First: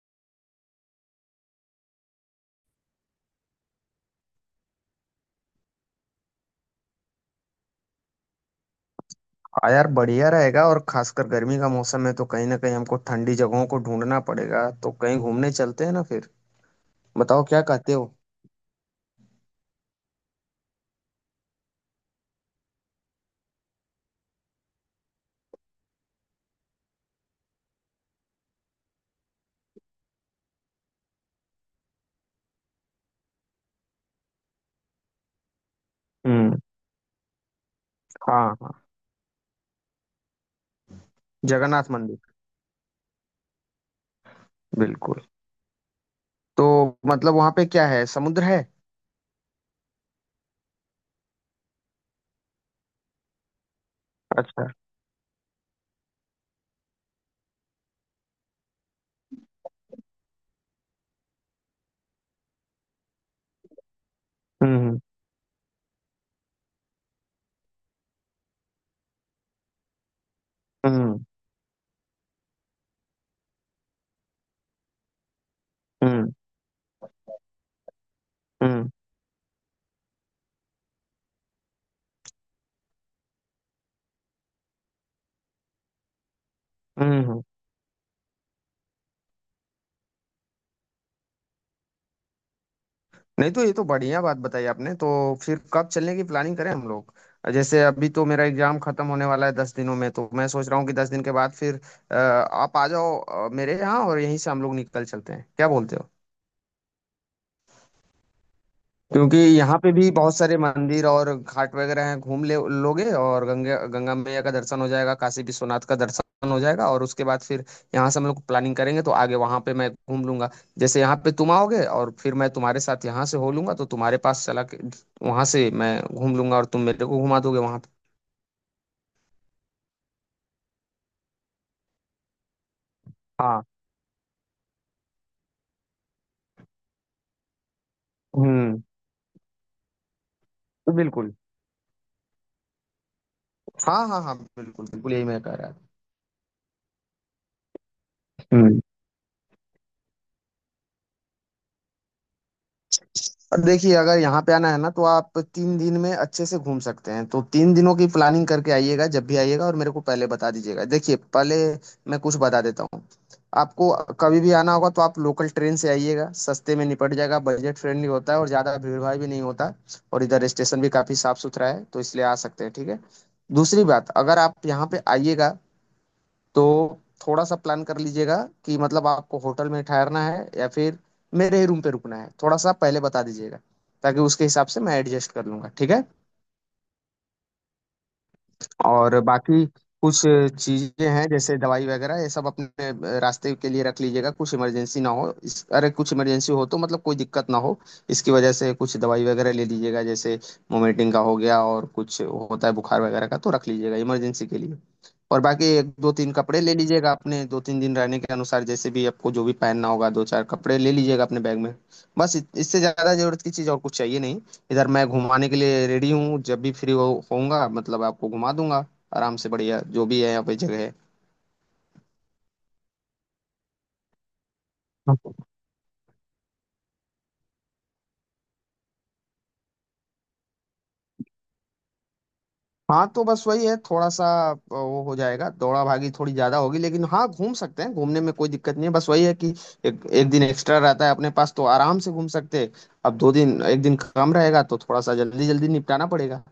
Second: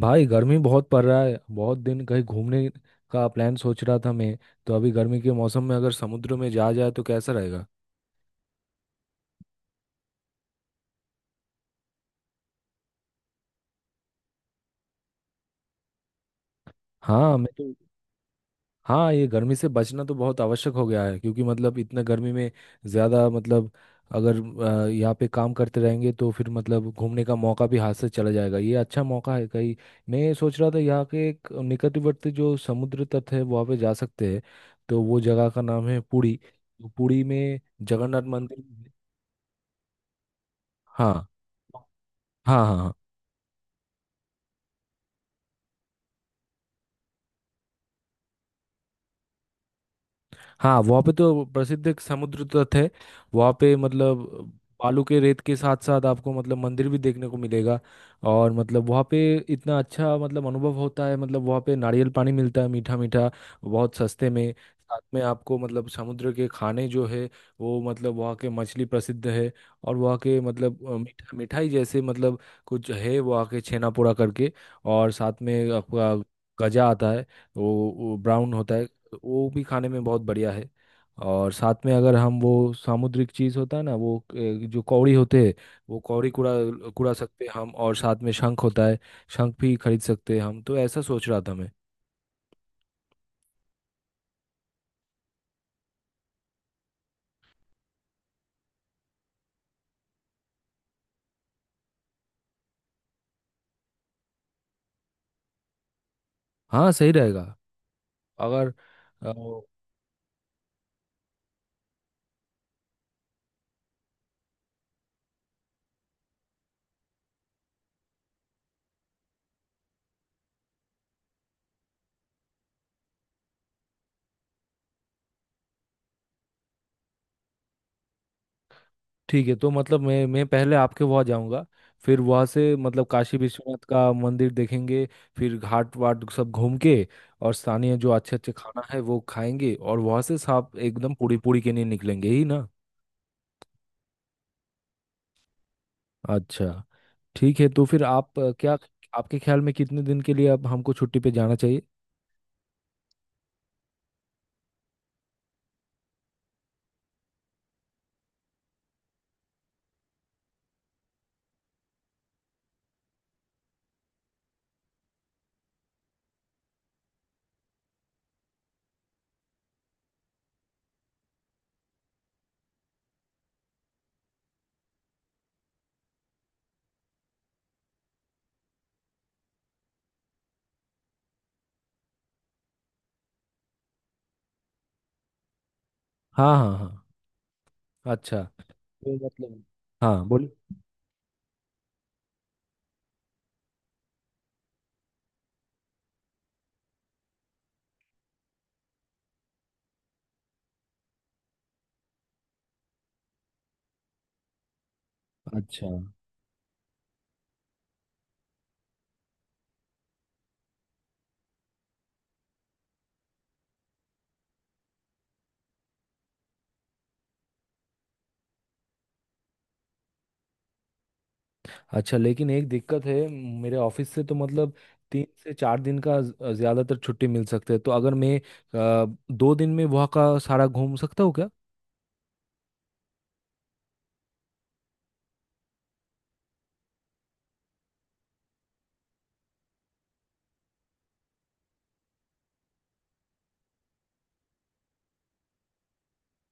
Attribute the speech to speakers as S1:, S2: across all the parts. S1: भाई गर्मी बहुत पड़ रहा है। बहुत दिन कहीं घूमने का प्लान सोच रहा था मैं। तो अभी गर्मी के मौसम में अगर समुद्र में जा जाए तो कैसा रहेगा?
S2: हाँ यार, बढ़िया रहेगा। और खासकर गर्मी का मौसम है, तो कहीं ना कहीं हमको ठंडी जगहों को ढूंढना पड़ेगा। तो कहीं घूमने चलते हैं ना फिर,
S1: हाँ
S2: बताओ
S1: मैं
S2: क्या
S1: तो,
S2: कहते हो।
S1: हाँ ये गर्मी से बचना तो बहुत आवश्यक हो गया है, क्योंकि मतलब इतना गर्मी में ज़्यादा मतलब अगर यहाँ पे काम करते रहेंगे तो फिर मतलब घूमने का मौका भी हाथ से चला जाएगा। ये अच्छा मौका है कहीं। मैं सोच रहा था यहाँ के एक निकटवर्ती जो समुद्र तट है वहाँ पे जा सकते हैं। तो वो जगह का नाम है पुरी।
S2: हम्म।
S1: तो पुरी में जगन्नाथ
S2: हाँ हाँ,
S1: मंदिर। हाँ
S2: जगन्नाथ मंदिर।
S1: हाँ। हाँ हाँ।
S2: बिल्कुल। तो मतलब वहां पे क्या है, समुद्र है?
S1: हाँ वहाँ पे तो प्रसिद्ध एक समुद्र तट है। वहाँ पे मतलब
S2: अच्छा।
S1: बालू के रेत के साथ साथ आपको मतलब मंदिर भी देखने को मिलेगा। और मतलब वहाँ पे इतना अच्छा मतलब अनुभव होता है। मतलब वहाँ पे नारियल पानी मिलता है मीठा मीठा, बहुत सस्ते में।
S2: हम्म।
S1: साथ में आपको मतलब समुद्र के खाने जो है वो, मतलब वहाँ के मछली प्रसिद्ध है। और वहाँ के मतलब
S2: हम्म।
S1: मिठा मिठाई जैसे मतलब कुछ है वहाँ के, छेना पोड़ा करके। और साथ में आपका
S2: हम्म।
S1: गजा आता है, वो ब्राउन होता है।
S2: हम्म।
S1: तो वो भी खाने में बहुत बढ़िया है। और साथ में अगर हम वो सामुद्रिक चीज़ होता है ना, वो जो कौड़ी होते हैं वो कौड़ी कुड़ा कुड़ा
S2: हम्म।
S1: सकते हैं हम। और साथ में शंख होता है, शंख भी खरीद सकते हैं हम। तो ऐसा सोच रहा था मैं।
S2: नहीं तो ये तो बढ़िया बात बताई आपने। तो फिर कब चलने की प्लानिंग करें हम लोग? जैसे अभी तो मेरा एग्जाम खत्म होने वाला है 10 दिनों में, तो मैं सोच रहा हूँ कि 10 दिन के बाद फिर आप आ जाओ मेरे यहाँ, और यहीं से हम लोग निकल चलते हैं, क्या बोलते हो?
S1: हाँ सही रहेगा अगर अ,
S2: क्योंकि यहाँ पे भी बहुत सारे मंदिर और घाट वगैरह हैं, घूम ले लोगे। और गंगा गंगा मैया का दर्शन हो जाएगा, काशी विश्वनाथ का दर्शन हो जाएगा, और उसके बाद फिर यहाँ से हम लोग प्लानिंग करेंगे तो आगे वहाँ पे मैं घूम लूंगा। जैसे यहाँ पे तुम आओगे और फिर मैं तुम्हारे साथ यहाँ से हो लूंगा, तो तुम्हारे पास चला के वहाँ से मैं घूम लूंगा, और तुम मेरे को घुमा दोगे वहाँ पे।
S1: ठीक है। तो मतलब मैं पहले आपके वहाँ जाऊँगा, फिर वहाँ से मतलब काशी
S2: हाँ।
S1: विश्वनाथ का मंदिर देखेंगे, फिर घाट वाट सब घूम के और स्थानीय जो अच्छे अच्छे
S2: हम्म।
S1: खाना है वो खाएंगे, और वहाँ से साफ एकदम
S2: बिल्कुल।
S1: पूरी पूरी के लिए निकलेंगे ही ना।
S2: हाँ हाँ हाँ, बिल्कुल बिल्कुल, यही मैं कह रहा था।
S1: अच्छा, ठीक है। तो फिर आप क्या
S2: हम्म।
S1: आपके ख्याल में कितने दिन के लिए अब हमको छुट्टी पे जाना चाहिए?
S2: और देखिए, अगर यहाँ पे आना है ना, तो आप तीन दिन में अच्छे से घूम सकते हैं। तो तीन दिनों की प्लानिंग करके आइएगा, जब भी आइएगा, और मेरे को पहले बता दीजिएगा। देखिए, पहले मैं कुछ बता देता हूँ आपको। कभी भी आना होगा तो आप लोकल ट्रेन से आइएगा, सस्ते में निपट जाएगा, बजट फ्रेंडली होता है और ज़्यादा भीड़ भाड़ भी नहीं होता। और इधर स्टेशन भी काफ़ी साफ सुथरा है, तो इसलिए आ सकते हैं, ठीक है। दूसरी बात, अगर आप यहाँ पे आइएगा तो थोड़ा सा प्लान कर लीजिएगा कि मतलब आपको होटल में ठहरना है या फिर मेरे ही रूम पे रुकना है, थोड़ा सा पहले बता दीजिएगा, ताकि उसके हिसाब से मैं एडजस्ट कर लूंगा, ठीक है।
S1: हाँ हाँ हाँ। अच्छा। तो
S2: और
S1: मतलब
S2: बाकी कुछ
S1: हाँ, बोल।
S2: चीजें हैं जैसे दवाई वगैरह, ये सब अपने रास्ते के लिए रख लीजिएगा। कुछ इमरजेंसी ना हो अरे, कुछ इमरजेंसी हो तो मतलब कोई दिक्कत ना हो इसकी वजह से, कुछ दवाई वगैरह ले लीजिएगा। जैसे मोमेंटिंग का हो गया, और कुछ होता है बुखार वगैरह का, तो रख लीजिएगा इमरजेंसी के लिए। और बाकी एक
S1: अच्छा,
S2: दो तीन कपड़े ले लीजिएगा अपने, दो तीन दिन रहने के अनुसार, जैसे भी आपको जो भी पहनना होगा, दो चार कपड़े ले लीजिएगा अपने बैग में। बस, इससे ज्यादा जरूरत की चीज और कुछ चाहिए नहीं। इधर मैं घुमाने के लिए रेडी हूँ, जब भी फ्री हो होऊंगा मतलब आपको घुमा दूंगा, आराम से, बढ़िया जो भी है यहाँ पे जगह है।
S1: अच्छा, लेकिन एक दिक्कत है। मेरे ऑफिस से तो मतलब 3 से 4 दिन का ज्यादातर छुट्टी मिल सकते हैं। तो अगर मैं 2 दिन में वहाँ का सारा घूम सकता हूँ क्या?
S2: हाँ तो बस वही है, थोड़ा सा वो हो जाएगा, दौड़ा भागी थोड़ी ज्यादा होगी, लेकिन हाँ घूम सकते हैं, घूमने में कोई दिक्कत नहीं है। बस वही है कि एक दिन एक्स्ट्रा रहता है अपने पास तो आराम से घूम सकते हैं। अब दो दिन, एक दिन कम रहेगा तो थोड़ा सा जल्दी जल्दी निपटाना पड़ेगा।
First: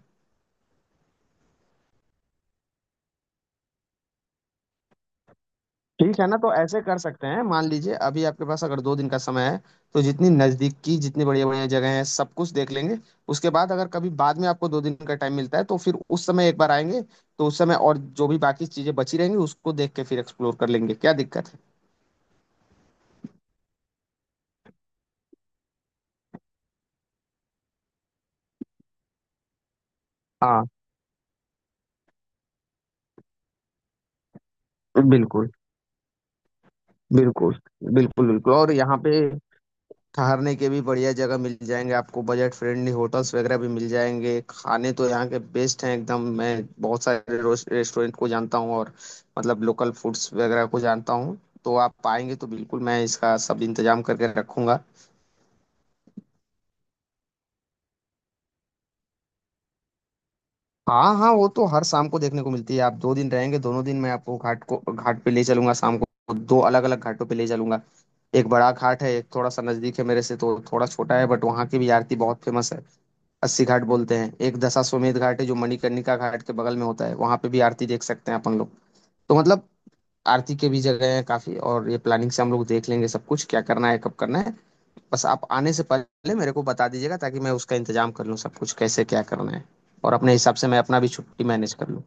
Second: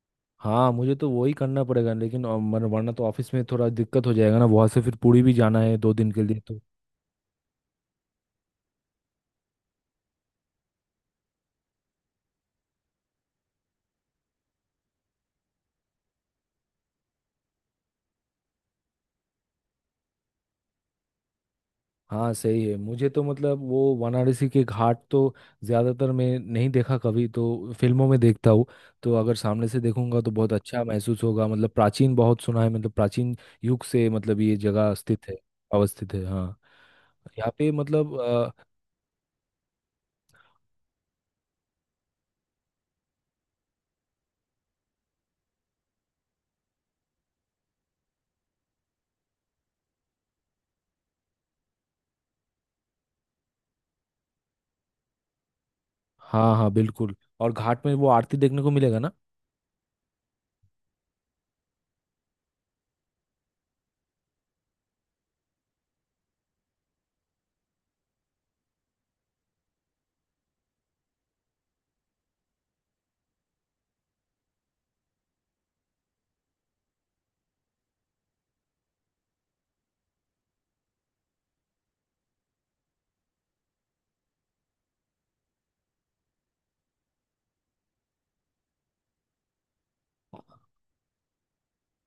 S1: हाँ मुझे तो वही करना पड़ेगा, लेकिन वरना तो ऑफिस में थोड़ा दिक्कत हो जाएगा ना। वहाँ से फिर पुरी भी जाना है 2 दिन
S2: ठीक
S1: के
S2: है ना,
S1: लिए
S2: तो
S1: तो।
S2: ऐसे कर सकते हैं, मान लीजिए अभी आपके पास अगर दो दिन का समय है तो जितनी नजदीक की जितनी बढ़िया बढ़िया जगह है सब कुछ देख लेंगे। उसके बाद अगर कभी बाद में आपको दो दिन का टाइम मिलता है तो फिर उस समय एक बार आएंगे, तो उस समय और जो भी बाकी चीजें बची रहेंगी उसको देख के फिर एक्सप्लोर कर लेंगे, क्या दिक्कत है।
S1: हाँ सही है। मुझे तो मतलब वो वाराणसी के घाट तो ज़्यादातर मैं नहीं देखा कभी, तो फिल्मों में देखता हूँ। तो अगर सामने से देखूंगा तो बहुत
S2: हाँ
S1: अच्छा महसूस होगा। मतलब प्राचीन बहुत सुना है, मतलब प्राचीन युग से मतलब ये जगह स्थित है,
S2: बिल्कुल
S1: अवस्थित है। हाँ यहाँ
S2: बिल्कुल,
S1: पे मतलब
S2: बिल्कुल बिल्कुल। और यहाँ पे ठहरने के भी बढ़िया जगह मिल जाएंगे आपको, बजट फ्रेंडली होटल्स वगैरह भी मिल जाएंगे। खाने तो यहाँ के बेस्ट हैं एकदम, मैं बहुत सारे रेस्टोरेंट को जानता हूँ, और मतलब लोकल फूड्स वगैरह को जानता हूँ। तो आप आएंगे तो बिल्कुल मैं इसका सब इंतजाम करके रखूंगा।
S1: हाँ हाँ बिल्कुल। और घाट में वो आरती देखने को मिलेगा ना?
S2: हाँ हाँ, वो तो हर शाम को देखने को मिलती है। आप दो दिन रहेंगे, दोनों दिन मैं आपको घाट को, घाट पे ले चलूंगा, शाम को दो अलग अलग घाटों पे ले चलूंगा। एक बड़ा घाट है, एक थोड़ा सा नजदीक है मेरे से तो थोड़ा छोटा है, बट वहाँ की भी आरती बहुत फेमस है। अस्सी घाट बोलते हैं। एक दशाश्वमेध घाट है, जो मणिकर्णिका घाट के बगल में होता है, वहां पे भी आरती देख सकते हैं अपन लोग। तो मतलब आरती के भी जगह है काफी, और ये प्लानिंग से हम लोग देख लेंगे सब कुछ, क्या करना है कब करना है। बस आप आने से पहले मेरे को बता दीजिएगा, ताकि मैं उसका इंतजाम कर लूँ, सब कुछ कैसे क्या करना है, और अपने हिसाब से मैं अपना भी छुट्टी मैनेज कर लूँ।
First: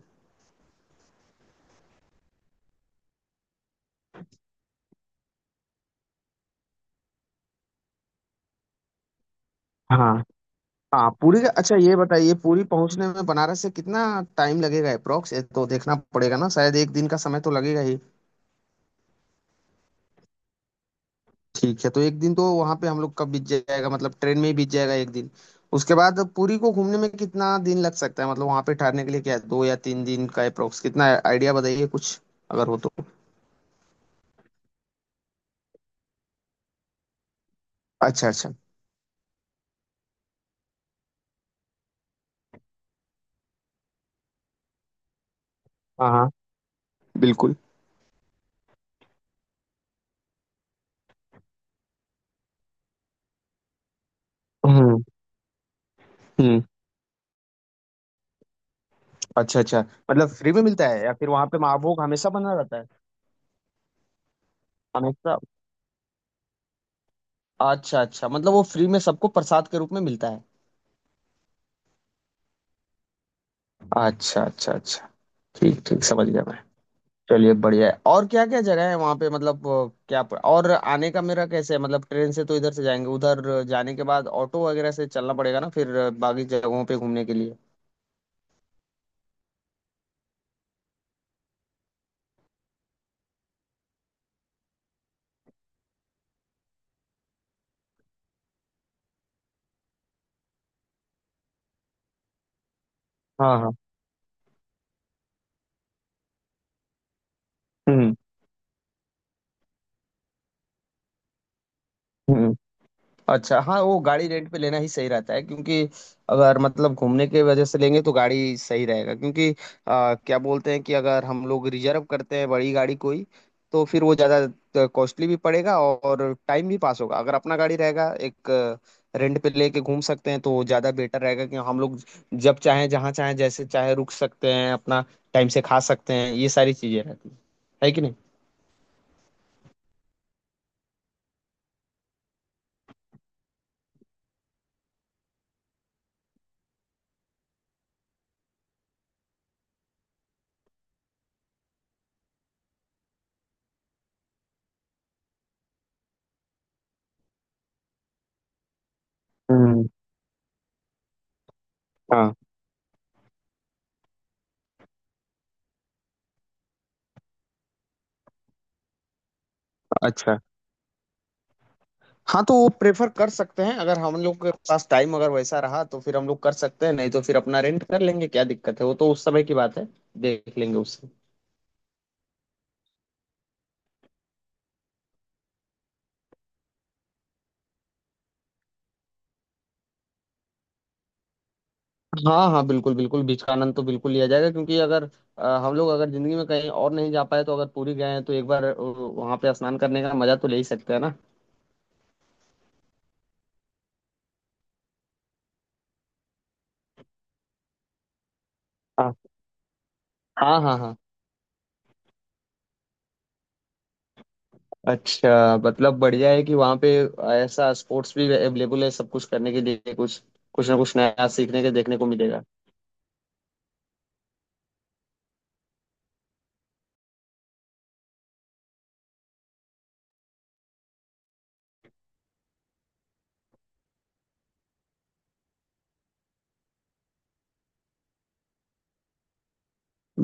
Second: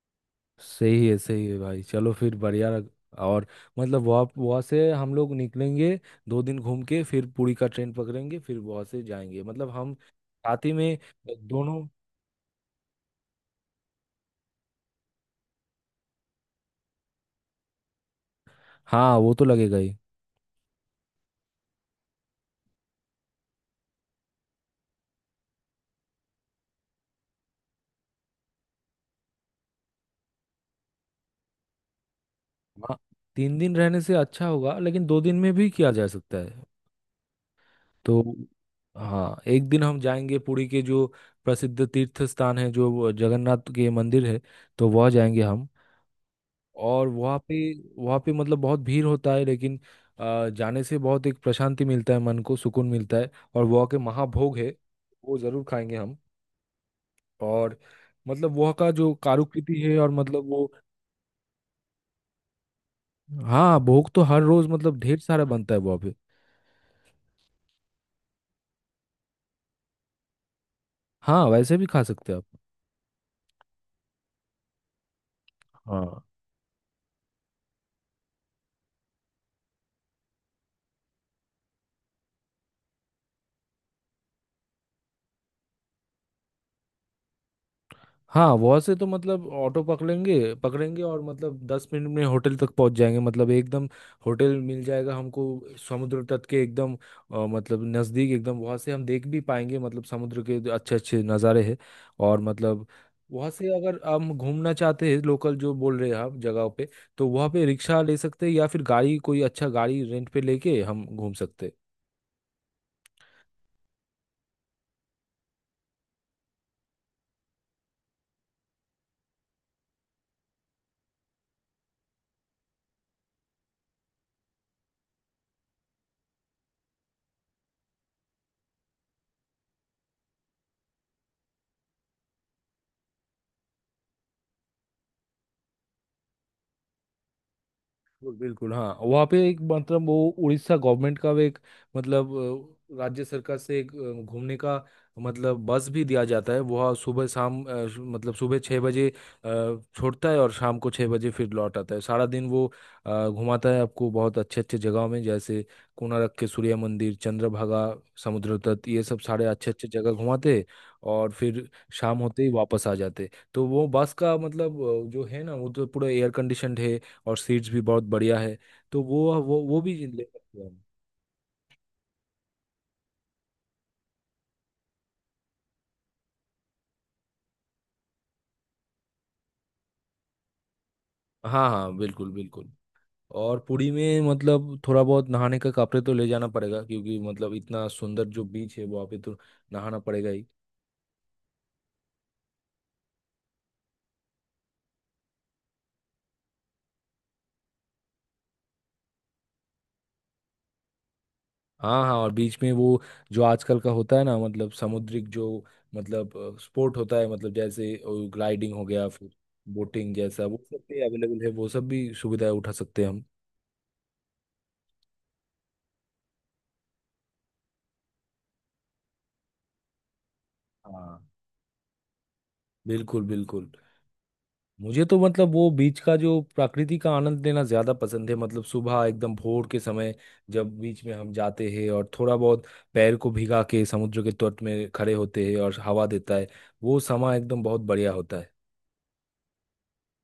S1: सही है, सही है भाई। चलो फिर बढ़िया। और मतलब वहाँ वहाँ से हम लोग निकलेंगे, 2 दिन घूम के फिर पुरी का ट्रेन पकड़ेंगे, फिर वहाँ से जाएंगे मतलब हम
S2: हाँ
S1: साथ ही में
S2: हाँ अच्छा
S1: दोनों।
S2: ये बताइए, पूरी पहुंचने में बनारस से कितना टाइम लगेगा अप्रोक्स? तो देखना पड़ेगा ना, शायद एक दिन का समय तो लगेगा ही।
S1: हाँ वो तो लगेगा ही।
S2: ठीक है, तो एक दिन तो वहां पे हम लोग का बीत जाएगा, मतलब ट्रेन में ही बीत जाएगा एक दिन। उसके बाद पुरी को घूमने में कितना दिन लग सकता है, मतलब वहां पे ठहरने के लिए क्या है, दो या तीन दिन का अप्रोक्स कितना आइडिया बताइए कुछ, अगर हो तो।
S1: हाँ 3 दिन रहने से अच्छा होगा, लेकिन 2 दिन में भी किया जा सकता है। तो
S2: अच्छा अच्छा।
S1: हाँ एक दिन हम जाएंगे पुरी के जो प्रसिद्ध तीर्थ स्थान है, जो वो जगन्नाथ के मंदिर है, तो वह जाएंगे हम।
S2: हाँ हाँ
S1: और वहाँ
S2: बिल्कुल।
S1: पे, वहाँ पे मतलब बहुत भीड़ होता है, लेकिन जाने से बहुत एक प्रशांति मिलता है, मन को सुकून मिलता है। और वहाँ के महाभोग है,
S2: हम्म।
S1: वो जरूर खाएंगे हम।
S2: हम्म।
S1: और मतलब वहाँ का जो
S2: अच्छा अच्छा,
S1: कारुकृति है और
S2: मतलब
S1: मतलब
S2: फ्री में
S1: वो,
S2: मिलता है या फिर वहां पे महाभोग हमेशा बना रहता है?
S1: हाँ भोग तो हर रोज मतलब ढेर
S2: हमेशा?
S1: सारा बनता है वहाँ पे।
S2: अच्छा अच्छा, मतलब वो फ्री में सबको प्रसाद के रूप में मिलता है।
S1: हाँ वैसे भी खा सकते हैं आप।
S2: अच्छा अच्छा अच्छा, ठीक ठीक
S1: हाँ
S2: समझ गया मैं। चलिए बढ़िया है। और क्या क्या जगह है वहाँ पे मतलब, और आने का मेरा कैसे है, मतलब ट्रेन से तो इधर से जाएंगे, उधर जाने के बाद ऑटो वगैरह से चलना पड़ेगा ना फिर बाकी जगहों पे घूमने के लिए?
S1: हाँ। वहाँ से तो मतलब ऑटो पकड़ेंगे पकड़ेंगे और मतलब 10 मिनट में होटल तक पहुँच जाएंगे। मतलब एकदम होटल मिल जाएगा हमको, समुद्र तट के एकदम मतलब नज़दीक एकदम। वहाँ से हम देख भी पाएंगे मतलब समुद्र के अच्छे अच्छे नज़ारे हैं। और मतलब वहाँ
S2: हाँ
S1: से
S2: हाँ।
S1: अगर हम घूमना चाहते हैं लोकल जो बोल रहे हैं आप जगहों पे, तो वहाँ पे रिक्शा
S2: हम्म।
S1: ले सकते हैं, या फिर गाड़ी कोई अच्छा गाड़ी रेंट पे लेके हम घूम सकते हैं।
S2: हम्म। अच्छा हाँ, वो गाड़ी रेंट पे लेना ही सही रहता है, क्योंकि अगर मतलब घूमने के वजह से लेंगे तो गाड़ी सही रहेगा। क्योंकि क्या बोलते हैं कि अगर हम लोग रिजर्व करते हैं बड़ी गाड़ी कोई, तो फिर वो ज़्यादा कॉस्टली भी पड़ेगा और टाइम भी पास होगा। अगर अपना गाड़ी रहेगा एक, रेंट पे लेके घूम सकते हैं तो वो ज़्यादा बेटर रहेगा कि हम लोग जब चाहें जहाँ चाहें जैसे चाहे रुक सकते हैं अपना, टाइम से खा सकते हैं, ये सारी चीज़ें रहती हैं। है कि नहीं?
S1: बिल्कुल बिल्कुल, हाँ वहाँ पे एक मतलब वो उड़ीसा गवर्नमेंट का एक मतलब राज्य सरकार से एक घूमने का मतलब बस भी दिया जाता है। वह सुबह शाम मतलब सुबह 6 बजे छोड़ता है, और शाम को 6 बजे फिर लौट आता है। सारा दिन वो घुमाता है आपको बहुत अच्छे अच्छे जगहों में, जैसे कोणार्क के सूर्य मंदिर, चंद्रभागा समुद्र तट, ये सब सारे अच्छे
S2: हम्म।
S1: अच्छे जगह घुमाते हैं। और फिर शाम
S2: हाँ।
S1: होते ही वापस आ जाते हैं। तो वो बस का मतलब जो है ना वो तो पूरा एयर कंडीशनड है, और सीट्स भी बहुत बढ़िया है। तो वो वो भी ले
S2: अच्छा
S1: सकते हैं हम।
S2: हाँ, तो वो प्रेफर कर सकते हैं अगर हम लोग के पास टाइम अगर वैसा रहा तो, फिर हम लोग कर सकते हैं, नहीं तो फिर अपना रेंट कर लेंगे, क्या दिक्कत है, वो तो उस समय की बात है, देख लेंगे उससे।
S1: हाँ हाँ बिल्कुल बिल्कुल। और पुरी में मतलब थोड़ा बहुत नहाने का कपड़े तो ले जाना पड़ेगा, क्योंकि मतलब इतना सुंदर जो बीच है वहाँ पे तो नहाना पड़ेगा ही।
S2: हाँ हाँ बिल्कुल बिल्कुल, बीच का आनंद तो बिल्कुल लिया जाएगा। क्योंकि अगर हम लोग अगर जिंदगी में कहीं और नहीं जा पाए, तो अगर पुरी गए हैं तो एक बार वहाँ पे स्नान करने का मजा तो ले ही सकते हैं ना।
S1: हाँ हाँ। और बीच में वो जो आजकल का होता है ना मतलब समुद्रिक जो मतलब स्पोर्ट होता है मतलब जैसे ग्लाइडिंग हो गया,
S2: हाँ
S1: फिर बोटिंग जैसा, वो
S2: हाँ
S1: सब
S2: हाँ। हाँ
S1: भी अवेलेबल है, वो सब भी सुविधाएं उठा सकते हैं हम।
S2: अच्छा, मतलब बढ़िया है कि वहाँ पे ऐसा स्पोर्ट्स भी अवेलेबल है सब कुछ करने के लिए, कुछ कुछ ना कुछ
S1: हाँ
S2: नया सीखने के देखने को मिलेगा।
S1: बिल्कुल बिल्कुल, मुझे तो मतलब वो बीच का जो प्रकृति का आनंद लेना ज्यादा पसंद है। मतलब सुबह एकदम भोर के समय जब बीच में हम जाते हैं और थोड़ा बहुत पैर को भिगा के समुद्र के तट में खड़े होते हैं और हवा देता है, वो समय एकदम बहुत बढ़िया होता है।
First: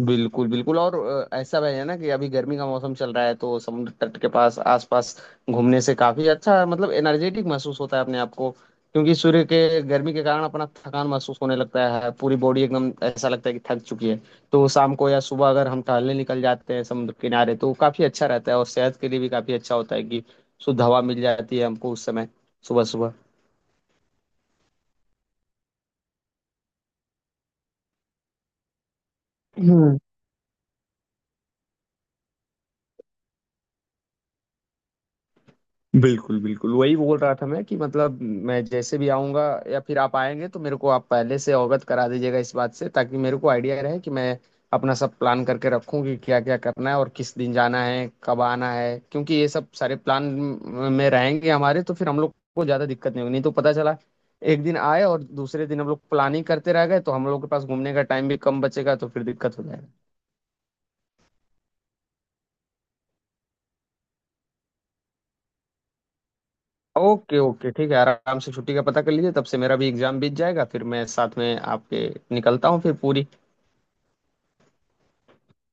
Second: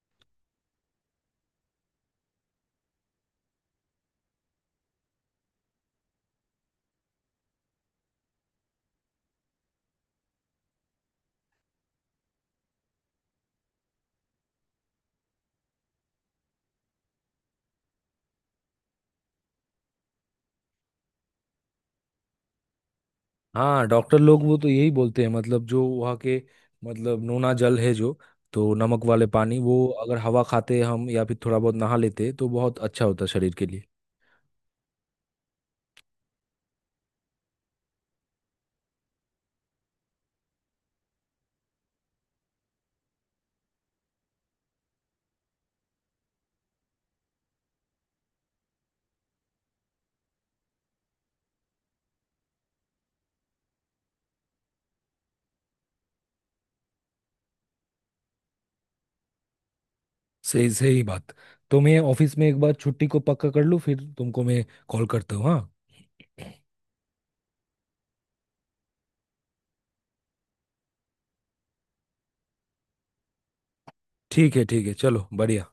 S2: बिल्कुल बिल्कुल। और ऐसा भी है ना कि अभी गर्मी का मौसम चल रहा है, तो समुद्र तट के पास आसपास घूमने से काफी अच्छा, मतलब एनर्जेटिक महसूस होता है अपने आप को। क्योंकि सूर्य के गर्मी के कारण अपना थकान महसूस होने लगता है, पूरी बॉडी एकदम ऐसा लगता है कि थक चुकी है। तो शाम को या सुबह अगर हम टहलने निकल जाते हैं समुद्र किनारे तो काफी अच्छा रहता है, और सेहत के लिए भी काफी अच्छा होता है कि शुद्ध हवा मिल जाती है हमको उस समय, सुबह
S1: हाँ डॉक्टर लोग वो तो यही बोलते हैं। मतलब जो वहाँ के मतलब नोना जल है जो, तो नमक वाले पानी वो
S2: सुबह।
S1: अगर हवा खाते हम या फिर थोड़ा बहुत नहा लेते तो बहुत अच्छा होता शरीर के लिए।
S2: बिल्कुल बिल्कुल, वही बोल रहा था मैं कि मतलब, मैं जैसे भी आऊँगा या फिर आप आएंगे तो मेरे को आप पहले से अवगत करा दीजिएगा इस बात से, ताकि मेरे को आइडिया रहे कि मैं अपना सब प्लान करके रखूँ कि क्या क्या करना है और किस दिन जाना है कब आना है, क्योंकि ये सब सारे प्लान में रहेंगे हमारे तो फिर हम लोग को ज़्यादा दिक्कत नहीं होगी। नहीं तो पता चला एक दिन आए और दूसरे दिन हम लोग प्लानिंग करते रह गए तो हम लोग के पास घूमने का टाइम भी कम बचेगा तो फिर दिक्कत हो जाएगी।
S1: सही सही बात। तो मैं ऑफिस में एक बार छुट्टी को पक्का कर लूँ फिर तुमको मैं कॉल करता हूँ हाँ।
S2: ओके ओके ठीक है, आराम से छुट्टी का पता कर लीजिए, तब से मेरा भी एग्जाम बीत जाएगा, फिर मैं साथ में आपके निकलता हूँ फिर पूरी।
S1: ठीक है, ठीक है चलो बढ़िया।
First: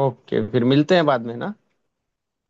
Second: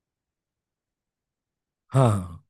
S2: ओके, फिर मिलते हैं बाद में ना।
S1: हाँ हाँ हाँ।